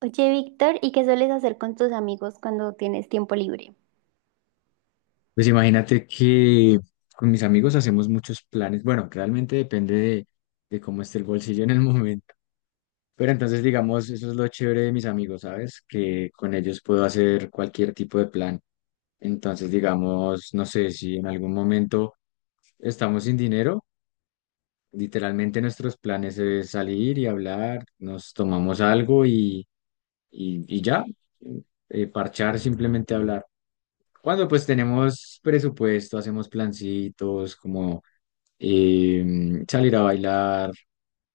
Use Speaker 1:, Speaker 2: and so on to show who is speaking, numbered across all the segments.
Speaker 1: Oye, Víctor, ¿y qué sueles hacer con tus amigos cuando tienes tiempo libre?
Speaker 2: Pues imagínate que con mis amigos hacemos muchos planes. Bueno, realmente depende de cómo esté el bolsillo en el momento. Pero entonces, digamos, eso es lo chévere de mis amigos, ¿sabes? Que con ellos puedo hacer cualquier tipo de plan. Entonces, digamos, no sé si en algún momento estamos sin dinero. Literalmente nuestros planes es salir y hablar, nos tomamos algo y ya, parchar, simplemente hablar. Cuando pues tenemos presupuesto, hacemos plancitos como salir a bailar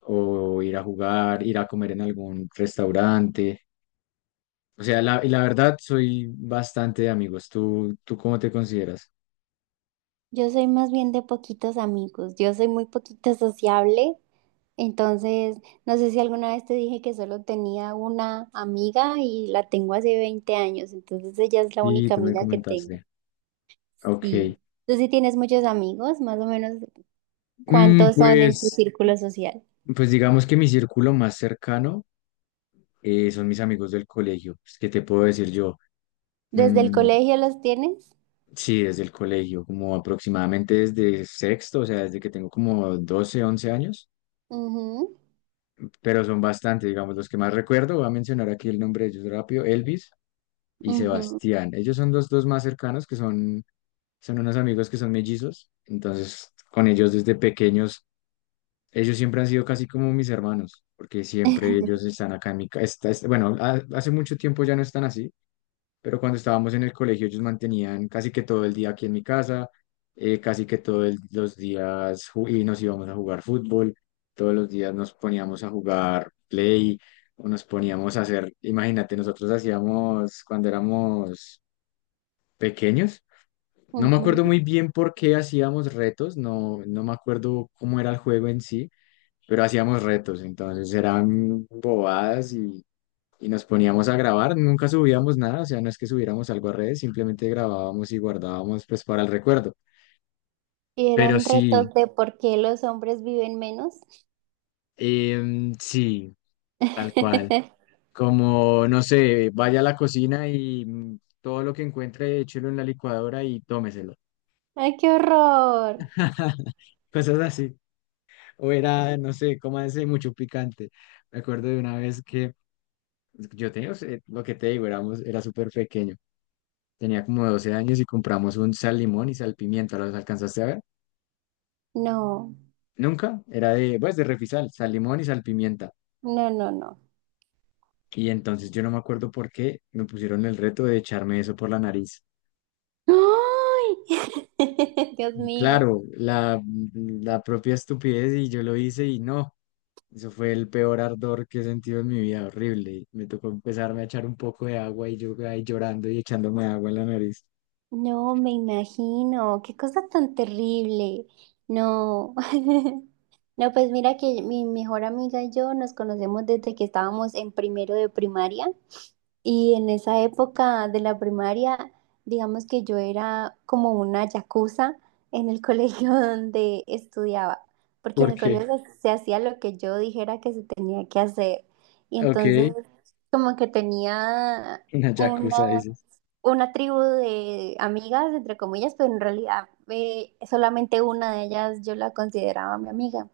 Speaker 2: o ir a jugar, ir a comer en algún restaurante. O sea, y la verdad soy bastante de amigos. ¿Tú cómo te consideras?
Speaker 1: Yo soy más bien de poquitos amigos, yo soy muy poquito sociable, entonces no sé si alguna vez te dije que solo tenía una amiga y la tengo hace 20 años, entonces ella es la
Speaker 2: Y
Speaker 1: única
Speaker 2: tú me
Speaker 1: amiga que tengo.
Speaker 2: comentaste. Ok.
Speaker 1: Sí. ¿Tú sí tienes muchos amigos? Más o menos,
Speaker 2: Mm,
Speaker 1: ¿cuántos son en tu
Speaker 2: pues...
Speaker 1: círculo social?
Speaker 2: Pues digamos que mi círculo más cercano son mis amigos del colegio. Pues, ¿qué te puedo decir yo?
Speaker 1: ¿Desde el
Speaker 2: Mm,
Speaker 1: colegio los tienes?
Speaker 2: sí, desde el colegio, como aproximadamente desde sexto, o sea, desde que tengo como 12 11 años,
Speaker 1: Ujú,
Speaker 2: pero son bastante digamos, los que más recuerdo. Voy a mencionar aquí el nombre de ellos rápido, Elvis y
Speaker 1: ujú,
Speaker 2: Sebastián. Ellos son los dos más cercanos, que son unos amigos que son mellizos. Entonces, con ellos desde pequeños. Ellos siempre han sido casi como mis hermanos, porque siempre ellos están acá en mi casa. Bueno, hace mucho tiempo ya no están así, pero cuando estábamos en el colegio ellos mantenían casi que todo el día aquí en mi casa, casi que todos los días y nos íbamos a jugar fútbol, todos los días nos poníamos a jugar play o nos poníamos a hacer, imagínate, nosotros hacíamos cuando éramos pequeños. No me
Speaker 1: ujú.
Speaker 2: acuerdo muy bien por qué hacíamos retos, no, no me acuerdo cómo era el juego en sí, pero hacíamos retos, entonces eran bobadas y nos poníamos a grabar, nunca subíamos nada, o sea, no es que subiéramos algo a redes, simplemente grabábamos y guardábamos pues para el recuerdo.
Speaker 1: Y
Speaker 2: Pero
Speaker 1: eran
Speaker 2: sí,
Speaker 1: retos de por qué los hombres viven menos.
Speaker 2: sí, tal cual. Como, no sé, vaya a la cocina y todo lo que encuentre, échelo en la licuadora y tómeselo.
Speaker 1: ¡Ay, qué horror!
Speaker 2: Cosas así. O era, no sé, ese mucho picante. Me acuerdo de una vez que yo tenía, o sea, lo que te digo, era súper pequeño. Tenía como 12 años y compramos un sal limón y sal pimienta. ¿Los alcanzaste a ver?
Speaker 1: No,
Speaker 2: Nunca. Era de, pues, de Refisal, sal limón y sal pimienta.
Speaker 1: no.
Speaker 2: Y entonces yo no me acuerdo por qué me pusieron el reto de echarme eso por la nariz.
Speaker 1: ¡Ay! Dios
Speaker 2: Y
Speaker 1: mío.
Speaker 2: claro, la propia estupidez y yo lo hice y no. Eso fue el peor ardor que he sentido en mi vida, horrible. Me tocó empezarme a echar un poco de agua y yo ahí llorando y echándome agua en la nariz.
Speaker 1: No, me imagino. Qué cosa tan terrible. No. No, pues mira que mi mejor amiga y yo nos conocemos desde que estábamos en primero de primaria. Y en esa época de la primaria, digamos que yo era como una yakuza en el colegio donde estudiaba, porque en
Speaker 2: ¿Por
Speaker 1: el
Speaker 2: qué?
Speaker 1: colegio se hacía lo que yo dijera que se tenía que hacer. Y
Speaker 2: Ok,
Speaker 1: entonces como que tenía
Speaker 2: una yakuza,
Speaker 1: una,
Speaker 2: dices.
Speaker 1: una tribu de amigas, entre comillas, pero en realidad solamente una de ellas yo la consideraba mi amiga.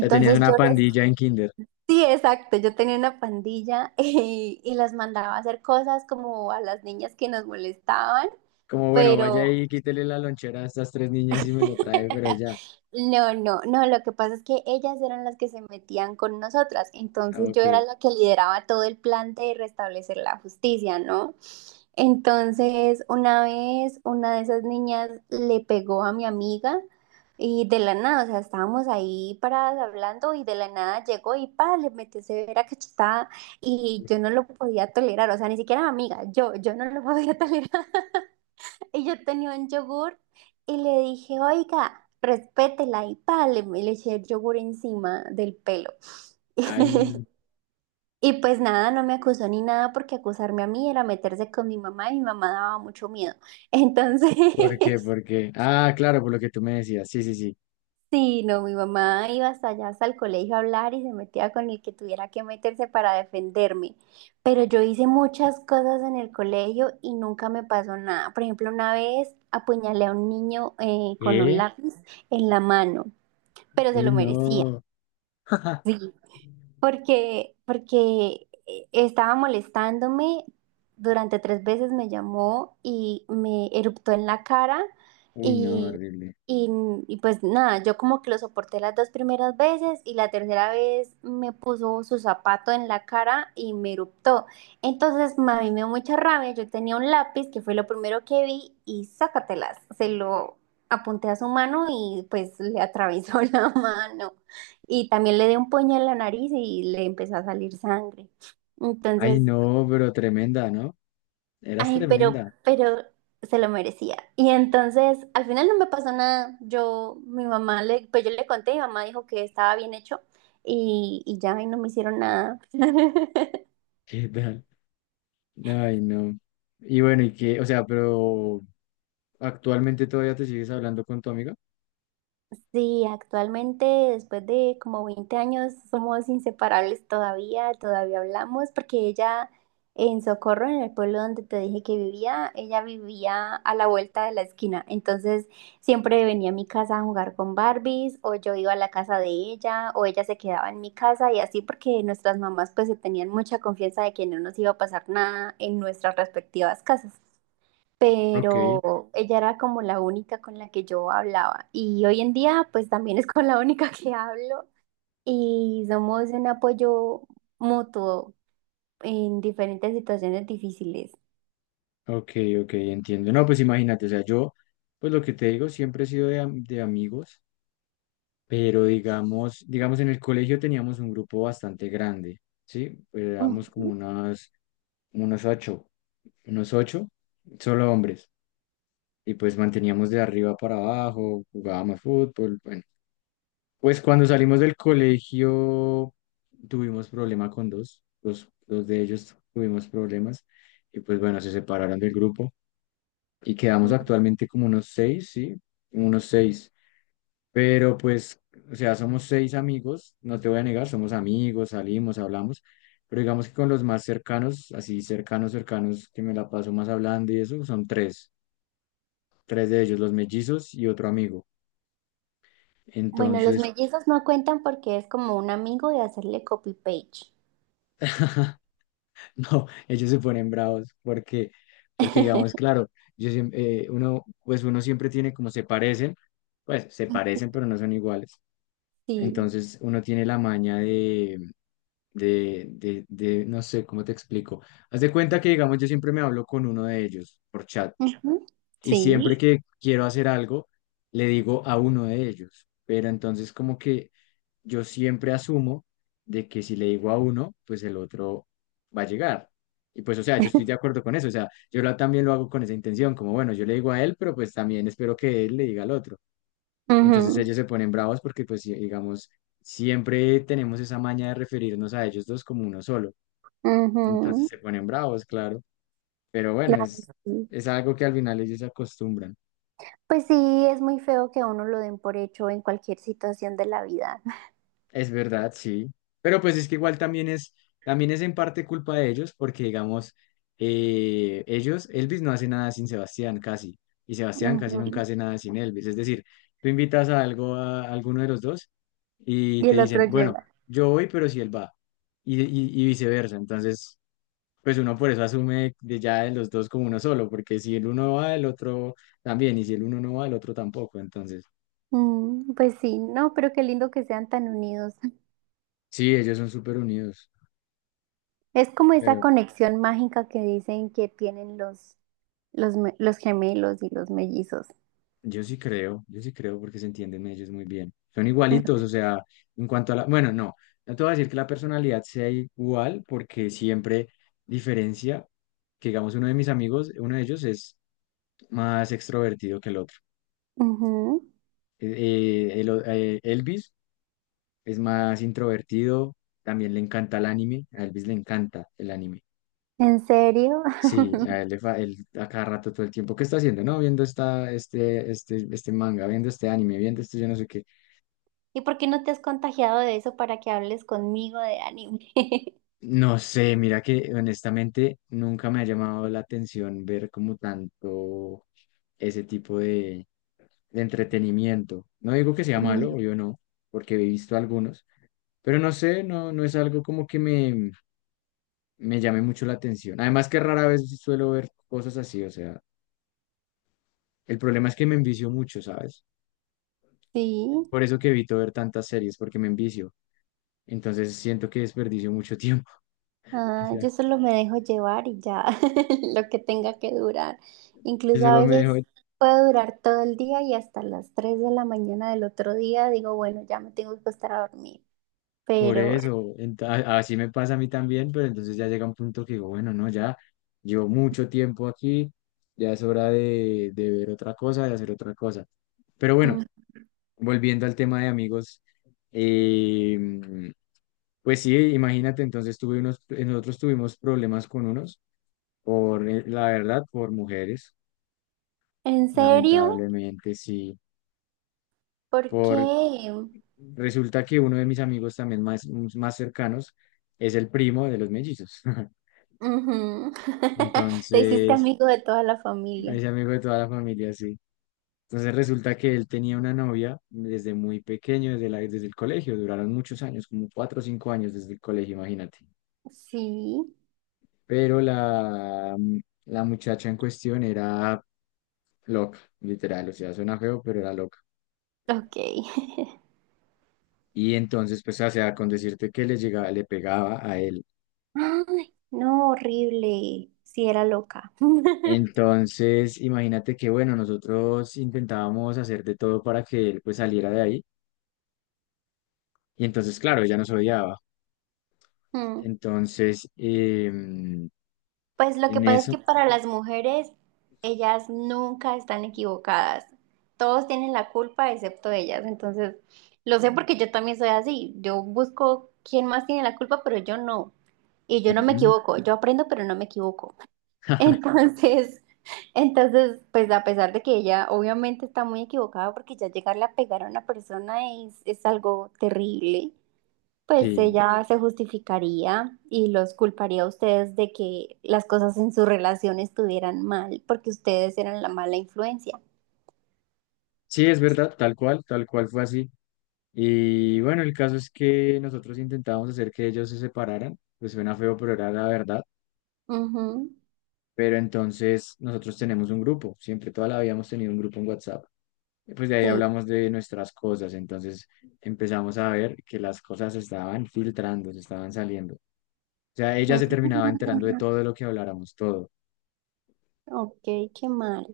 Speaker 2: Ya tenías
Speaker 1: yo
Speaker 2: una
Speaker 1: les...
Speaker 2: pandilla en kinder.
Speaker 1: Sí, exacto. Yo tenía una pandilla y las mandaba a hacer cosas como a las niñas que nos molestaban,
Speaker 2: Como bueno, vaya
Speaker 1: pero
Speaker 2: y quítele la lonchera a estas tres niñas y me lo trae, pero ya.
Speaker 1: No. Lo que pasa es que ellas eran las que se metían con nosotras.
Speaker 2: Ah,
Speaker 1: Entonces yo era
Speaker 2: ok.
Speaker 1: la que lideraba todo el plan de restablecer la justicia, ¿no? Entonces, una vez una de esas niñas le pegó a mi amiga y de la nada, o sea, estábamos ahí paradas hablando y de la nada llegó y pa, le metió severa cachetada y yo no lo podía tolerar, o sea, ni siquiera mi amiga, yo no lo podía tolerar. Y yo tenía un yogur y le dije, oiga, respétela y pa, le eché el yogur encima del pelo.
Speaker 2: Ay,
Speaker 1: Y pues nada, no me acusó ni nada porque acusarme a mí era meterse con mi mamá y mi mamá daba mucho miedo.
Speaker 2: ¿por qué?
Speaker 1: Entonces,
Speaker 2: ¿Por qué? Ah, claro, por lo que tú me decías. Sí, sí, sí.
Speaker 1: sí, no, mi mamá iba hasta allá, hasta el colegio a hablar y se metía con el que tuviera que meterse para defenderme. Pero yo hice muchas cosas en el colegio y nunca me pasó nada. Por ejemplo, una vez apuñalé a un niño con un
Speaker 2: eh
Speaker 1: lápiz en la mano, pero se
Speaker 2: Uy,
Speaker 1: lo merecía.
Speaker 2: no.
Speaker 1: ¿Sí? Porque estaba molestándome, durante 3 veces me llamó y me eruptó en la cara
Speaker 2: Uy, no,
Speaker 1: y,
Speaker 2: horrible.
Speaker 1: y, y pues nada, yo como que lo soporté las dos primeras veces y la tercera vez me puso su zapato en la cara y me eruptó. Entonces ma, a mí me dio mucha rabia, yo tenía un lápiz que fue lo primero que vi y sácatelas, se lo apunté a su mano y pues le atravesó la mano y también le dio un puño en la nariz y le empezó a salir sangre.
Speaker 2: Ay,
Speaker 1: Entonces,
Speaker 2: no, pero tremenda, ¿no? Eras
Speaker 1: ay, pero,
Speaker 2: tremenda.
Speaker 1: pero se lo merecía. Y entonces, al final no me pasó nada. Yo, mi mamá, le, Pues yo le conté, mi mamá dijo que estaba bien hecho y y no me hicieron nada.
Speaker 2: ¿Qué tal? Ay, no. Y bueno, ¿y qué? O sea, pero actualmente todavía te sigues hablando con tu amiga.
Speaker 1: Sí, actualmente, después de como 20 años, somos inseparables todavía, todavía hablamos, porque ella en Socorro, en el pueblo donde te dije que vivía, ella vivía a la vuelta de la esquina. Entonces, siempre venía a mi casa a jugar con Barbies, o yo iba a la casa de ella, o ella se quedaba en mi casa, y así porque nuestras mamás pues se tenían mucha confianza de que no nos iba a pasar nada en nuestras respectivas casas,
Speaker 2: Ok,
Speaker 1: pero ella era como la única con la que yo hablaba y hoy en día pues también es con la única que hablo y somos un apoyo mutuo en diferentes situaciones difíciles.
Speaker 2: ok, ok, entiendo. No, pues imagínate, o sea, yo, pues lo que te digo, siempre he sido de, de amigos. Pero digamos en el colegio teníamos un grupo bastante grande, ¿sí? Éramos como
Speaker 1: Ujú.
Speaker 2: unos ocho, unos ocho, solo hombres, y pues manteníamos de arriba para abajo, jugábamos fútbol, bueno. Pues cuando salimos del colegio tuvimos problema con dos de ellos tuvimos problemas, y pues bueno, se separaron del grupo, y quedamos actualmente como unos seis, ¿sí? Unos seis. Pero pues, o sea, somos seis amigos, no te voy a negar, somos amigos, salimos, hablamos, pero digamos que con los más cercanos, así cercanos, cercanos, que me la paso más hablando y eso, son tres de ellos, los mellizos y otro amigo.
Speaker 1: Bueno, los
Speaker 2: Entonces,
Speaker 1: mellizos no cuentan porque es como un amigo de hacerle copy page.
Speaker 2: no, ellos se ponen bravos porque digamos, claro, uno, pues uno siempre tiene como se parecen, pues se parecen, pero no son iguales.
Speaker 1: Sí.
Speaker 2: Entonces uno tiene la maña de, no sé cómo te explico. Haz de cuenta que, digamos, yo siempre me hablo con uno de ellos por chat
Speaker 1: Ujú.
Speaker 2: y siempre
Speaker 1: Sí.
Speaker 2: que quiero hacer algo, le digo a uno de ellos, pero entonces como que yo siempre asumo de que si le digo a uno, pues el otro va a llegar. Y pues, o sea, yo estoy de acuerdo con eso, o sea, yo también lo hago con esa intención, como bueno, yo le digo a él, pero pues también espero que él le diga al otro. Entonces
Speaker 1: Ujú.
Speaker 2: ellos se ponen bravos porque pues, digamos, siempre tenemos esa maña de referirnos a ellos dos como uno solo, entonces
Speaker 1: Ujú.
Speaker 2: se ponen bravos, claro. Pero bueno,
Speaker 1: Claro,
Speaker 2: es,
Speaker 1: sí.
Speaker 2: es algo que al final ellos se acostumbran.
Speaker 1: Pues sí, es muy feo que a uno lo den por hecho en cualquier situación de la vida.
Speaker 2: Es verdad, sí. Pero pues es que igual también es en parte culpa de ellos, porque digamos, Elvis no hace nada sin Sebastián casi, y Sebastián casi nunca hace nada sin Elvis. Es decir, tú invitas a algo alguno de los dos y
Speaker 1: Y
Speaker 2: te
Speaker 1: el otro
Speaker 2: dicen, bueno,
Speaker 1: llega.
Speaker 2: yo voy, pero si él va, y viceversa. Entonces, pues uno por eso asume de ya de los dos como uno solo, porque si el uno va, el otro también, y si el uno no va, el otro tampoco. Entonces,
Speaker 1: Mm, pues sí, no, pero qué lindo que sean tan unidos.
Speaker 2: sí, ellos son súper unidos,
Speaker 1: Es como esa
Speaker 2: pero
Speaker 1: conexión mágica que dicen que tienen los gemelos y los mellizos.
Speaker 2: yo sí creo porque se entienden ellos muy bien. Son igualitos,
Speaker 1: Mm,
Speaker 2: o sea, en cuanto a la, bueno, no, no te voy a decir que la personalidad sea igual, porque siempre diferencia, que digamos, uno de mis amigos, uno de ellos es más extrovertido que el otro.
Speaker 1: ujú.
Speaker 2: Elvis es más introvertido, también le encanta el anime, a Elvis le encanta el anime.
Speaker 1: ¿En serio?
Speaker 2: Sí, a él, él a cada rato todo el tiempo, ¿qué está haciendo? No, viendo este manga, viendo este anime, viendo esto, yo no sé qué.
Speaker 1: ¿Y por qué no te has contagiado de eso para que hables conmigo de anime?
Speaker 2: No sé, mira que honestamente nunca me ha llamado la atención ver como tanto ese tipo de entretenimiento. No digo que sea
Speaker 1: Mm.
Speaker 2: malo, yo no, porque he visto algunos, pero no sé, no, no es algo como que me llame mucho la atención. Además que rara vez suelo ver cosas así, o sea, el problema es que me envicio mucho, ¿sabes?
Speaker 1: Sí.
Speaker 2: Por eso que evito ver tantas series, porque me envicio. Entonces siento que desperdicio mucho tiempo. O
Speaker 1: Ah,
Speaker 2: sea,
Speaker 1: yo solo me dejo llevar y ya lo que tenga que durar.
Speaker 2: yo
Speaker 1: Incluso a
Speaker 2: solo me
Speaker 1: veces
Speaker 2: dejo
Speaker 1: puedo durar todo el día y hasta las 3 de la mañana del otro día digo, bueno, ya me tengo que acostar a dormir.
Speaker 2: por
Speaker 1: Pero,
Speaker 2: eso. Así me pasa a mí también, pero entonces ya llega un punto que digo, bueno, no, ya llevo mucho tiempo aquí, ya es hora de ver otra cosa, de hacer otra cosa. Pero
Speaker 1: mm,
Speaker 2: bueno, volviendo al tema de amigos, em, pues sí, imagínate, entonces tuve unos, nosotros tuvimos problemas con unos, por la verdad, por mujeres,
Speaker 1: ¿en serio?
Speaker 2: lamentablemente sí,
Speaker 1: ¿Por
Speaker 2: por,
Speaker 1: qué?
Speaker 2: resulta que uno de mis amigos también más cercanos es el primo de los mellizos,
Speaker 1: Ujú. Te hiciste
Speaker 2: entonces
Speaker 1: amigo de toda la familia.
Speaker 2: es amigo de toda la familia, sí. Entonces resulta que él tenía una novia desde muy pequeño, desde la, desde el colegio, duraron muchos años, como 4 o 5 años desde el colegio, imagínate.
Speaker 1: Sí,
Speaker 2: Pero la muchacha en cuestión era loca, literal, o sea, suena feo, pero era loca.
Speaker 1: ok.
Speaker 2: Y entonces, pues, o sea, con decirte que le llegaba, le pegaba a él.
Speaker 1: Ay, no, horrible. Sí, era loca.
Speaker 2: Entonces, imagínate que, bueno, nosotros intentábamos hacer de todo para que él, pues, saliera de ahí. Y entonces, claro, ella nos odiaba.
Speaker 1: Mm.
Speaker 2: Entonces,
Speaker 1: Pues lo que
Speaker 2: en
Speaker 1: pasa es que
Speaker 2: eso,
Speaker 1: para las mujeres, ellas nunca están equivocadas. Todos tienen la culpa excepto ellas. Entonces, lo sé porque yo también soy así. Yo busco quién más tiene la culpa, pero yo no. Y yo no me
Speaker 2: ujú.
Speaker 1: equivoco. Yo aprendo, pero no me equivoco. Entonces, entonces, pues a pesar de que ella obviamente está muy equivocada porque ya llegarle a pegar a una persona es algo terrible. Pues
Speaker 2: Sí,
Speaker 1: ella se justificaría y los culparía a ustedes de que las cosas en su relación estuvieran mal, porque ustedes eran la mala influencia.
Speaker 2: sí, es verdad, tal cual fue así. Y bueno, el caso es que nosotros intentábamos hacer que ellos se separaran, pues suena feo, pero era la verdad.
Speaker 1: Ujú,
Speaker 2: Pero entonces nosotros tenemos un grupo, siempre toda la vida hemos tenido un grupo en WhatsApp. Y pues de ahí
Speaker 1: sí.
Speaker 2: hablamos de nuestras cosas, entonces empezamos a ver que las cosas se estaban filtrando, se estaban saliendo. O sea, ella se terminaba enterando de
Speaker 1: Mm,
Speaker 2: todo lo que habláramos, todo.
Speaker 1: ok, qué mal.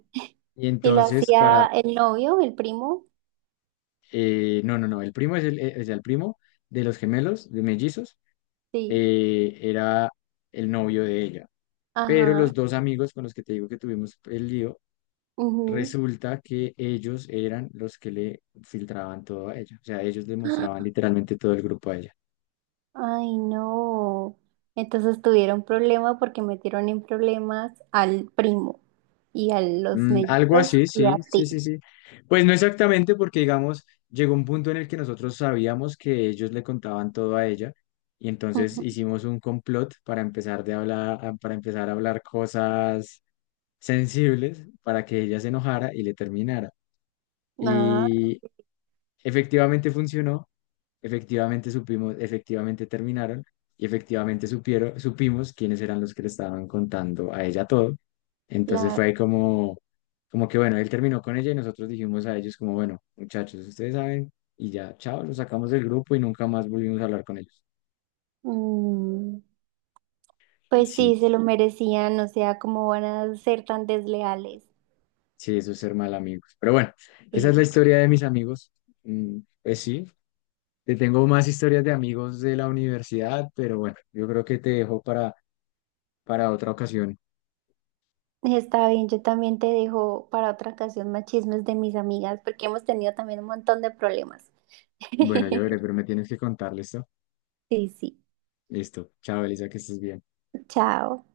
Speaker 2: Y
Speaker 1: ¿Y lo
Speaker 2: entonces
Speaker 1: hacía el novio, el primo?
Speaker 2: no, no, no, el primo es o sea, el primo de los gemelos, de mellizos,
Speaker 1: Sí.
Speaker 2: era el novio de ella. Pero
Speaker 1: Ajá.
Speaker 2: los dos amigos con los que te digo que tuvimos el lío,
Speaker 1: Ujú.
Speaker 2: resulta que ellos eran los que le filtraban todo a ella. O sea, ellos le mostraban literalmente todo el grupo a ella.
Speaker 1: Ay, no. Entonces tuvieron problema porque metieron en problemas al primo y a los
Speaker 2: Mm, algo
Speaker 1: mellizos
Speaker 2: así,
Speaker 1: y
Speaker 2: sí,
Speaker 1: a ti.
Speaker 2: sí, sí, sí. Pues no exactamente porque, digamos, llegó un punto en el que nosotros sabíamos que ellos le contaban todo a ella y entonces
Speaker 1: Ujú.
Speaker 2: hicimos un complot para empezar de hablar, para empezar a hablar cosas sensibles para que ella se enojara y le terminara.
Speaker 1: Ah,
Speaker 2: Efectivamente funcionó, efectivamente supimos, efectivamente terminaron y efectivamente supimos quiénes eran los que le estaban contando a ella todo. Entonces
Speaker 1: claro.
Speaker 2: fue ahí como, como que bueno, él terminó con ella y nosotros dijimos a ellos como, bueno, muchachos, ustedes saben y ya, chao, los sacamos del grupo y nunca más volvimos a hablar con ellos.
Speaker 1: Mm, pues
Speaker 2: Sí,
Speaker 1: sí, se lo merecían, o sea, ¿cómo van a ser tan desleales?
Speaker 2: sí, eso es ser mal amigos. Pero bueno, esa es la
Speaker 1: Sí,
Speaker 2: historia de mis amigos. Pues sí, te tengo más historias de amigos de la universidad, pero bueno, yo creo que te dejo para otra ocasión.
Speaker 1: está bien, yo también te dejo para otra ocasión más chismes de mis amigas, porque hemos tenido también un montón de problemas.
Speaker 2: Bueno, yo veré, pero me tienes que contar, ¿listo?
Speaker 1: Sí, sí,
Speaker 2: Listo. Chao, Elisa, que estés bien.
Speaker 1: chao.